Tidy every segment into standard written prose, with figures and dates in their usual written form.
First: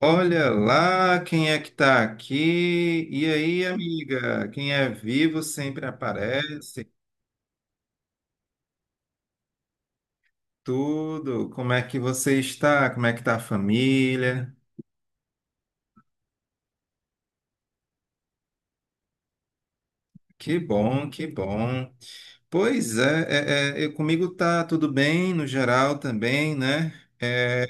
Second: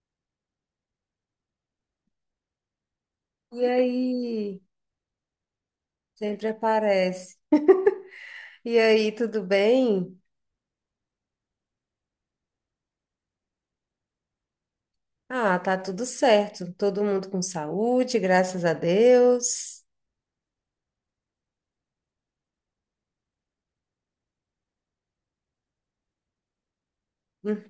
Olha lá quem é que tá aqui. E E aí, amiga? aí, Quem é vivo sempre sempre aparece. aparece. E aí, tudo bem? Tudo. Como é que você está? Como é que tá a família? Ah, tá tudo certo. Todo mundo com saúde, graças a Deus. Que bom, que bom. Pois é, comigo tá tudo bem, no geral também, né? É, Hum.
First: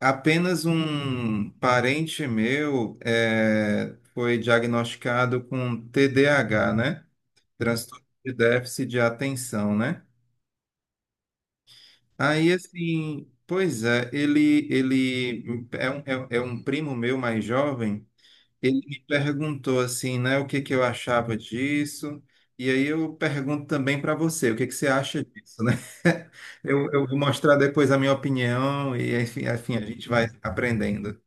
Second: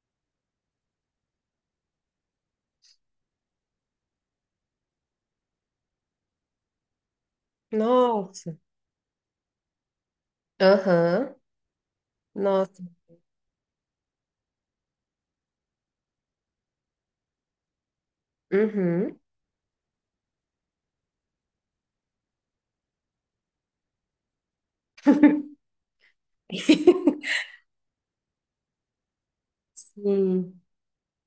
Apenas um parente meu foi diagnosticado com TDAH, né? Transtorno de Nossa. déficit de atenção, né? Aham. Aí Nossa. assim, pois é, ele é um, é um primo meu mais jovem, ele me Uhum. perguntou assim, né, o que que eu achava disso, e aí eu pergunto também para você, o que que você acha disso, né? Eu vou mostrar depois a minha opinião e enfim, enfim, a gente vai Sim, aprendendo.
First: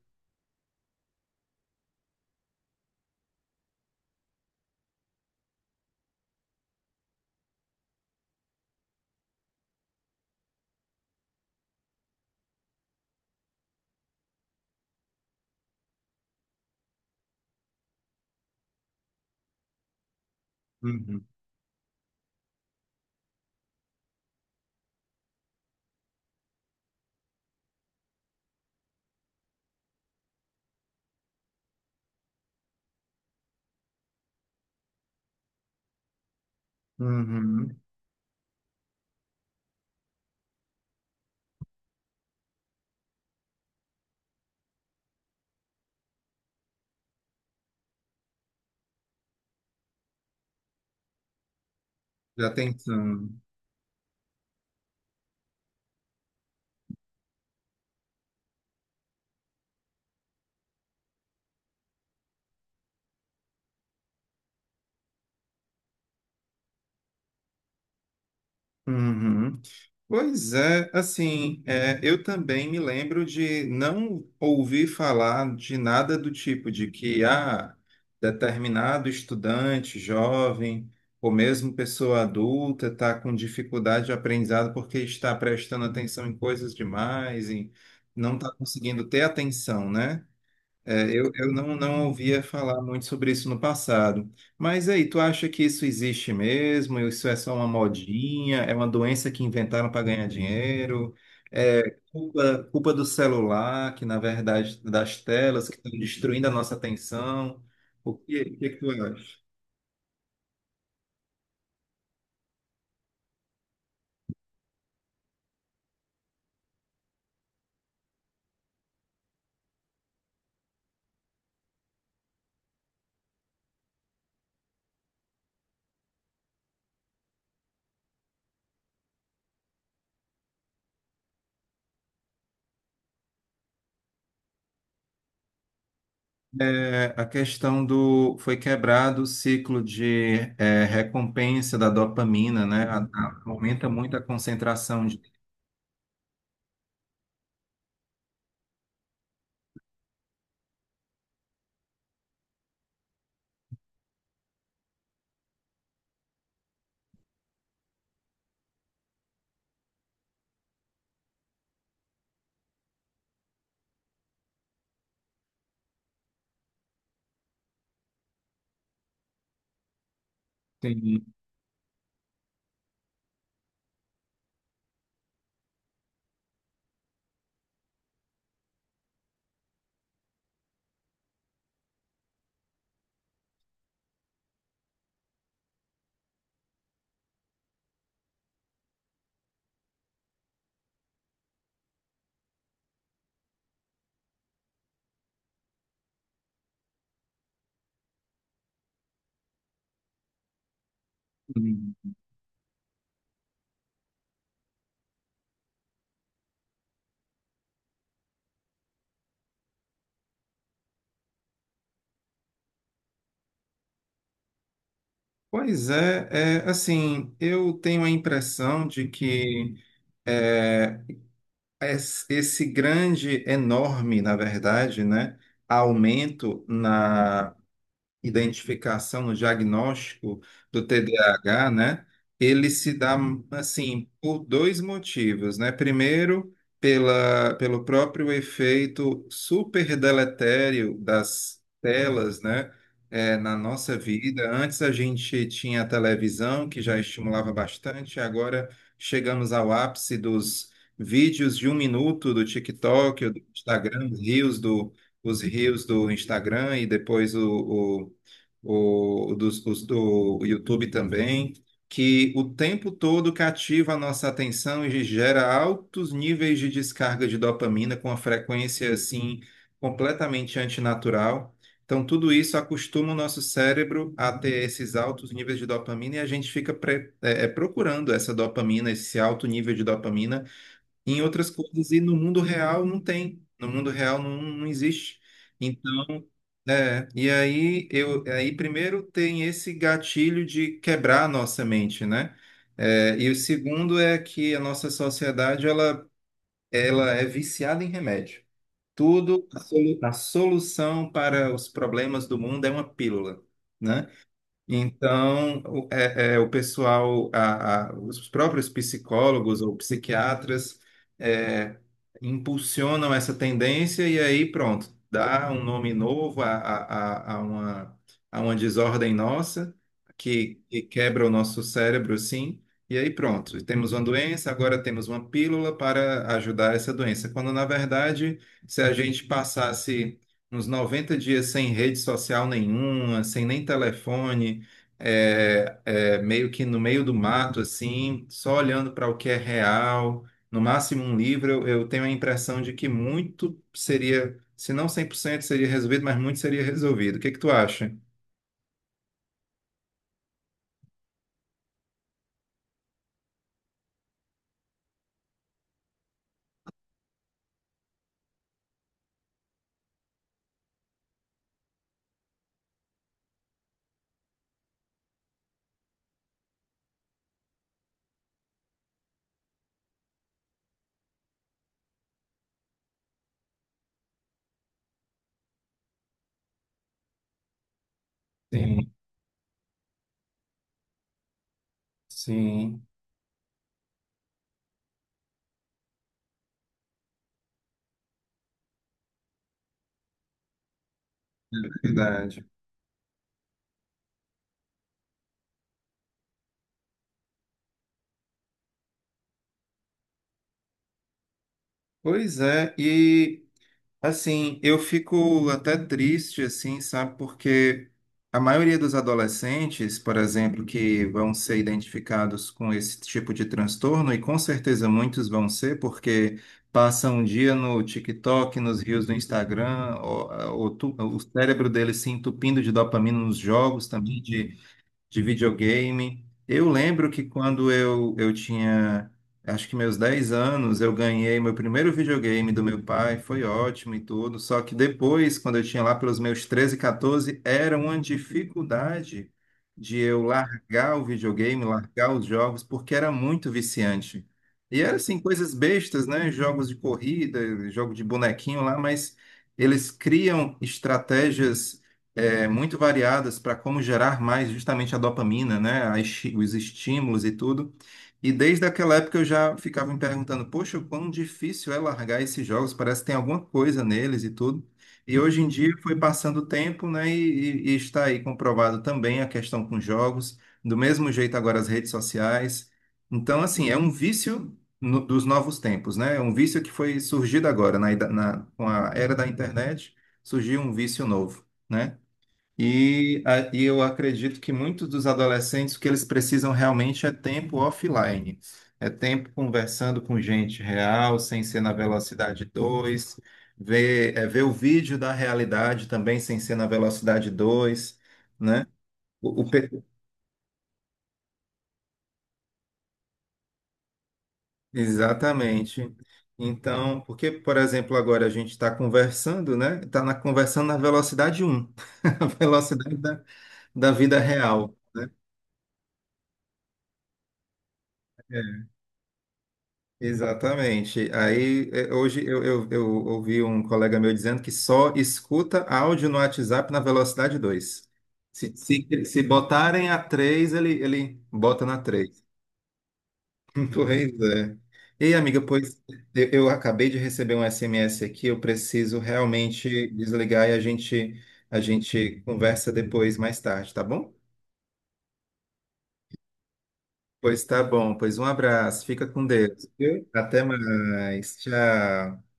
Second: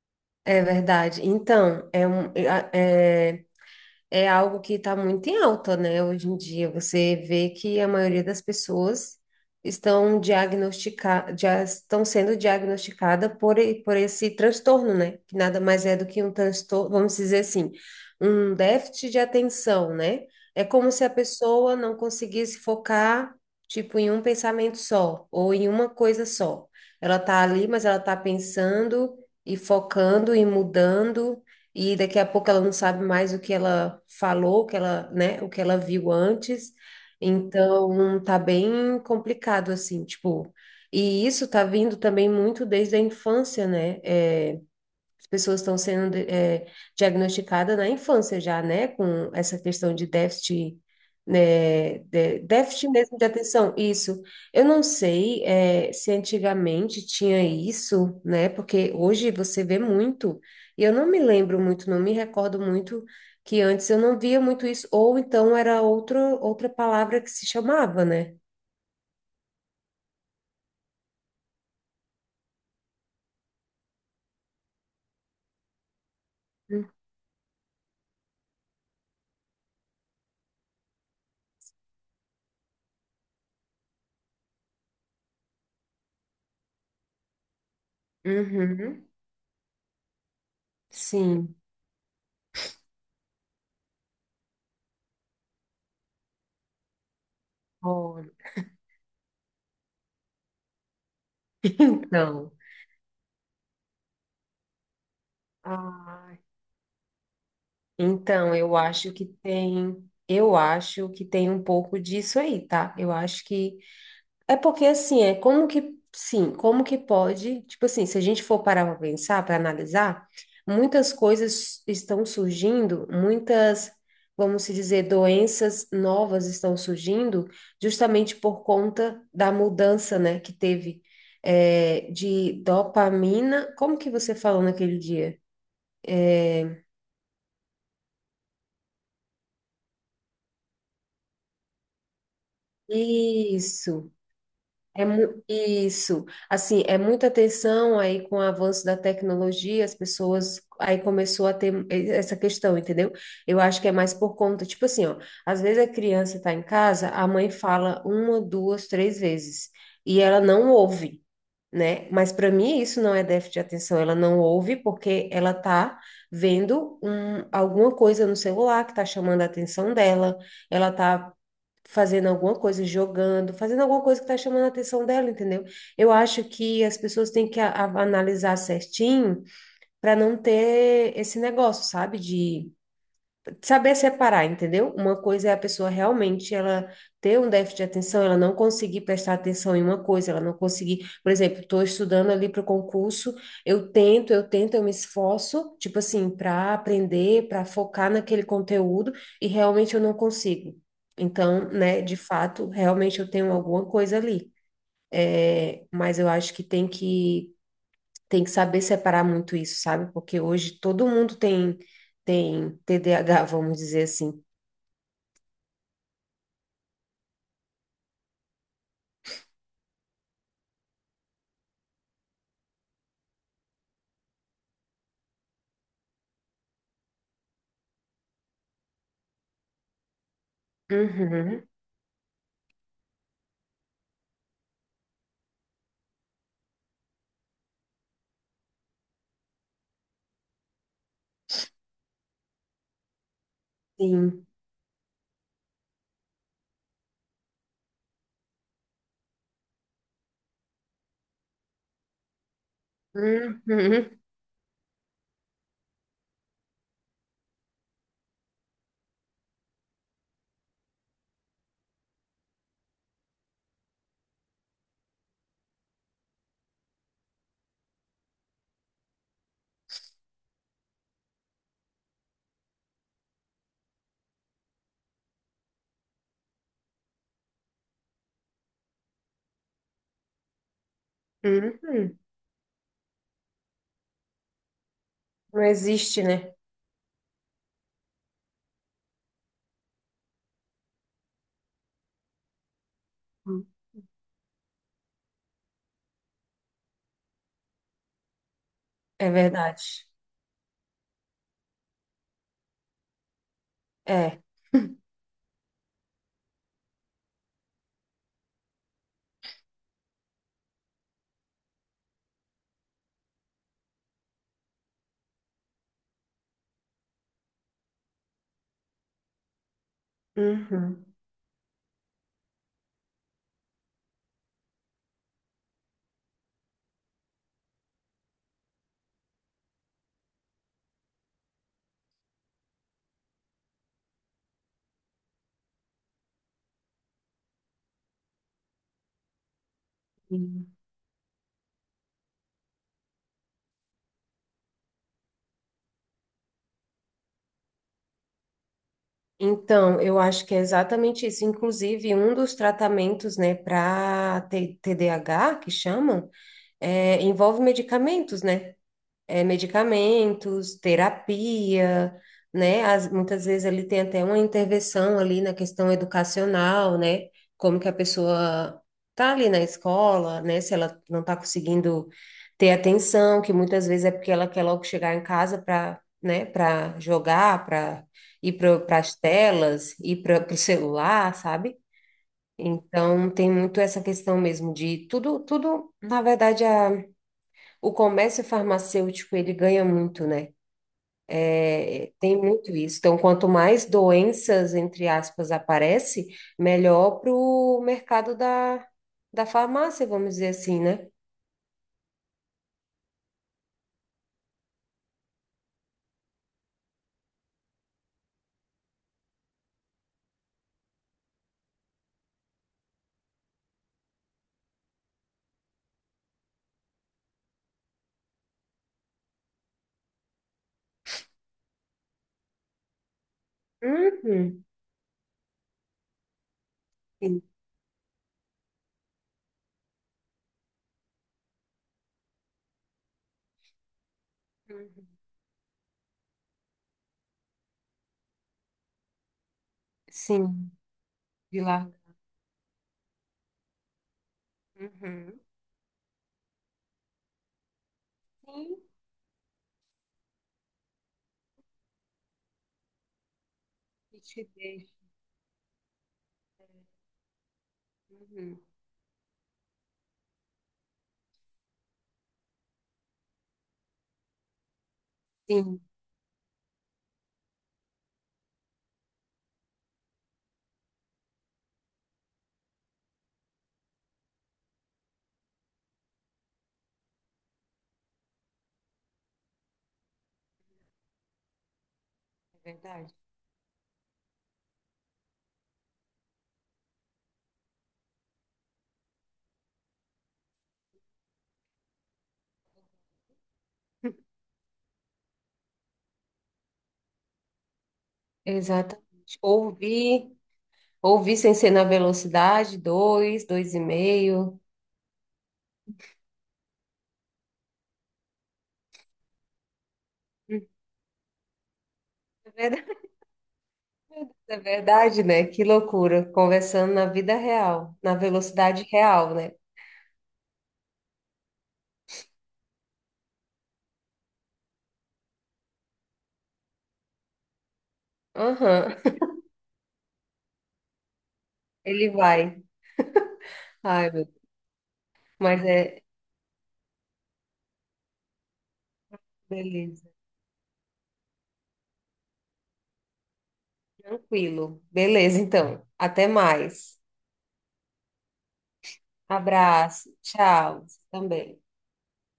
é verdade. Então, é é algo que está muito em alta, né? Hoje em dia, você vê que a maioria das pessoas estão diagnosticadas, já estão sendo diagnosticada por esse transtorno, né? Que nada mais é do que um transtorno, vamos dizer assim, um déficit de atenção, né? É como se a Uhum. pessoa não conseguisse focar, tipo, em um pensamento só, ou em uma coisa só. Ela tá ali, mas ela tá pensando e focando e mudando e daqui a pouco ela não sabe mais o que ela falou, o que ela, né, o que ela viu antes. Uhum. Então, tá bem complicado assim, tipo, e isso tá vindo também muito desde a infância, né? As pessoas estão sendo diagnosticadas na infância já, né? Com essa questão de déficit, né? Já tem. déficit mesmo de atenção. Isso. Eu não sei, se antigamente tinha isso, né? Porque hoje você vê muito. E eu não me lembro muito, não me recordo muito que antes eu não via muito isso. Ou então era outra palavra que se chamava, né? Uhum. Pois é, assim, eu também me lembro de não ouvir falar de nada do tipo de que ah, determinado estudante jovem ou mesmo pessoa adulta está com dificuldade de aprendizado porque está prestando atenção em coisas demais e não está Uhum. conseguindo ter atenção, né? Eu Sim. Não ouvia falar muito sobre isso no passado. Mas aí, tu acha que isso existe mesmo? Isso é só uma Olha. modinha? É uma doença que inventaram para ganhar dinheiro? É Então. Culpa do celular, que na verdade, das telas, que estão Ah, destruindo a nossa atenção? Então, O que é que tu acha? Eu acho que tem um pouco disso aí, tá? Eu acho que é porque assim, é como que, sim, como que pode, tipo assim, se a gente for parar para pensar, para analisar, muitas coisas estão surgindo, muitas, vamos se dizer, doenças novas estão surgindo justamente por conta da mudança, né, que teve de dopamina. Como que você falou naquele dia? É, a questão do... foi quebrado o ciclo de recompensa da dopamina, né? Aumenta Isso. muito a É concentração de... isso, assim, é muita atenção aí com o avanço da tecnologia, as pessoas aí começou a ter essa questão, entendeu? Eu acho que é mais por conta, tipo assim, ó, às vezes a criança tá em casa, a mãe fala uma, duas, três vezes e ela não ouve, né? Mas para mim isso não é déficit de atenção, ela não ouve porque ela tá vendo alguma coisa no celular que tá chamando a atenção dela, ela Sim. tá fazendo alguma coisa, jogando, fazendo alguma coisa que está chamando a atenção dela, entendeu? Eu acho que as pessoas têm que analisar certinho para não ter esse negócio, sabe? De saber separar, entendeu? Uma coisa é a pessoa realmente ela ter um déficit de atenção, ela não conseguir prestar atenção em uma coisa, ela não conseguir, por exemplo, estou estudando ali para o concurso, eu tento, eu tento, eu me esforço, tipo assim, para aprender, para focar naquele conteúdo e realmente eu não consigo. Então, né, de fato, realmente eu tenho alguma coisa ali. É, mas eu acho que tem que saber separar muito isso, sabe? Porque hoje todo mundo tem tem TDAH, vamos dizer assim. Pois é, assim, eu tenho a impressão de que é, esse grande, enorme, na verdade, né, aumento identificação, no diagnóstico do Uhum, TDAH, né? Ele se dá assim por dois motivos, né? Primeiro, pelo próprio efeito super deletério das telas, né? Na nossa sim. vida. Antes a gente tinha a televisão, que já estimulava bastante, agora chegamos ao ápice dos vídeos de um minuto do TikTok, do Instagram, Uhum, os reels do Instagram e depois os do YouTube também, que o tempo todo cativa a nossa atenção e gera altos níveis de descarga de dopamina com uma frequência assim completamente antinatural. Então, tudo isso acostuma o nosso cérebro a ter esses altos níveis de dopamina e a gente fica procurando essa dopamina, esse alto nível de dopamina em outras coisas e no uhum. mundo real não tem. No mundo real não existe. Não Então, existe, né? e aí primeiro tem esse gatilho de quebrar a nossa mente, né? E o segundo é que a nossa sociedade ela, ela é viciada em remédio. É Tudo, verdade. a solução para os problemas do mundo é uma pílula, né? É. Então, o pessoal, os próprios psicólogos ou psiquiatras é, impulsionam essa tendência e aí pronto, dá um nome novo a- a uma, a uma desordem nossa que Uhum. quebra o nosso cérebro, sim. E aí pronto, temos uma doença, agora temos uma pílula para ajudar essa doença. Quando, na verdade, se a gente passasse uns 90 dias sem rede social nenhuma, sem nem telefone, meio que no meio do mato, assim, só olhando para o que é real. No Sim. máximo um livro, eu tenho a impressão de que muito seria, se não 100% seria resolvido, mas muito seria resolvido. O que que tu acha? Então, eu acho que é exatamente isso. Inclusive, um dos tratamentos, né, para TDAH, que chamam, envolve medicamentos, né? Medicamentos, terapia, né? Muitas vezes ali tem até uma intervenção ali na questão educacional, né? Como que a pessoa tá ali na escola, né? Se ela não está conseguindo ter atenção, que muitas vezes é porque ela quer logo chegar em casa para, né? Para jogar, para ir Sim, para as telas, ir para o celular, sabe? sim. Então tem muito essa questão mesmo de tudo, tudo, na verdade, a o comércio farmacêutico, ele ganha muito, né? É, tem Verdade. muito isso. Então, quanto mais doenças, entre aspas, aparece, melhor para o mercado da farmácia, vamos dizer assim, né? Pois é, e assim, eu fico até triste, assim, sabe? Porque a maioria dos adolescentes, por exemplo, que vão ser identificados com esse tipo de transtorno, e com certeza muitos vão ser, porque passam um dia no TikTok, nos reels do Instagram, o cérebro deles se entupindo de dopamina nos jogos também, Uhum. de videogame. Eu lembro que Sim. quando eu tinha, acho que meus 10 anos, eu ganhei meu primeiro videogame do meu pai, foi ótimo e tudo. Só que Uhum. depois, quando eu tinha lá pelos meus 13, 14, era uma dificuldade de eu Sim, largar o de videogame, lá. largar os jogos, porque era muito viciante. E era assim, Uhum. coisas bestas, né? Jogos de corrida, jogo de bonequinho Sim, lá, mas eles criam estratégias muito variadas para como e gerar te mais justamente a deixa. dopamina, né? Os estímulos e tudo. E Uhum. desde aquela época eu já ficava me perguntando, poxa, o quão difícil é largar esses jogos, parece que tem alguma coisa neles e tudo. E hoje em dia Sim, foi passando o tempo, né? E está aí comprovado também a questão com jogos, do mesmo jeito agora as redes sociais. Então, assim, é um vício no- dos novos tempos, né? É um vício que foi surgido agora, com a era da internet, surgiu um vício novo. Né? é verdade. E eu acredito que muitos dos adolescentes, o que eles precisam realmente é tempo offline. É tempo conversando com gente real, sem ser na velocidade 2, ver o vídeo da realidade também sem ser na velocidade 2, né? Exatamente. O, o pe- Ouvir, ouvir sem ser na velocidade, dois, dois e meio. exatamente. Então, porque, por exemplo, agora a gente está conversando, né? Uhum. Conversando na velocidade um, a É velocidade verdade. da, da vida É real. verdade, né? Que loucura. Conversando na vida real, na velocidade real, né? Exatamente. Aí, eu ouvi um colega meu dizendo que só escuta áudio no WhatsApp na velocidade 2. Aham, Se botarem a 3, ele bota na ele 3. vai. Ai, Pois meu Deus. é. Ei, amiga, Mas pois é, eu acabei de receber um SMS aqui, eu preciso realmente beleza. desligar e a gente conversa depois, mais tarde, tá bom? Tranquilo. Beleza, então. Até mais. Pois tá bom, pois um abraço, fica com Deus, viu? Abraço. Até Tchau. mais, Também. tchau.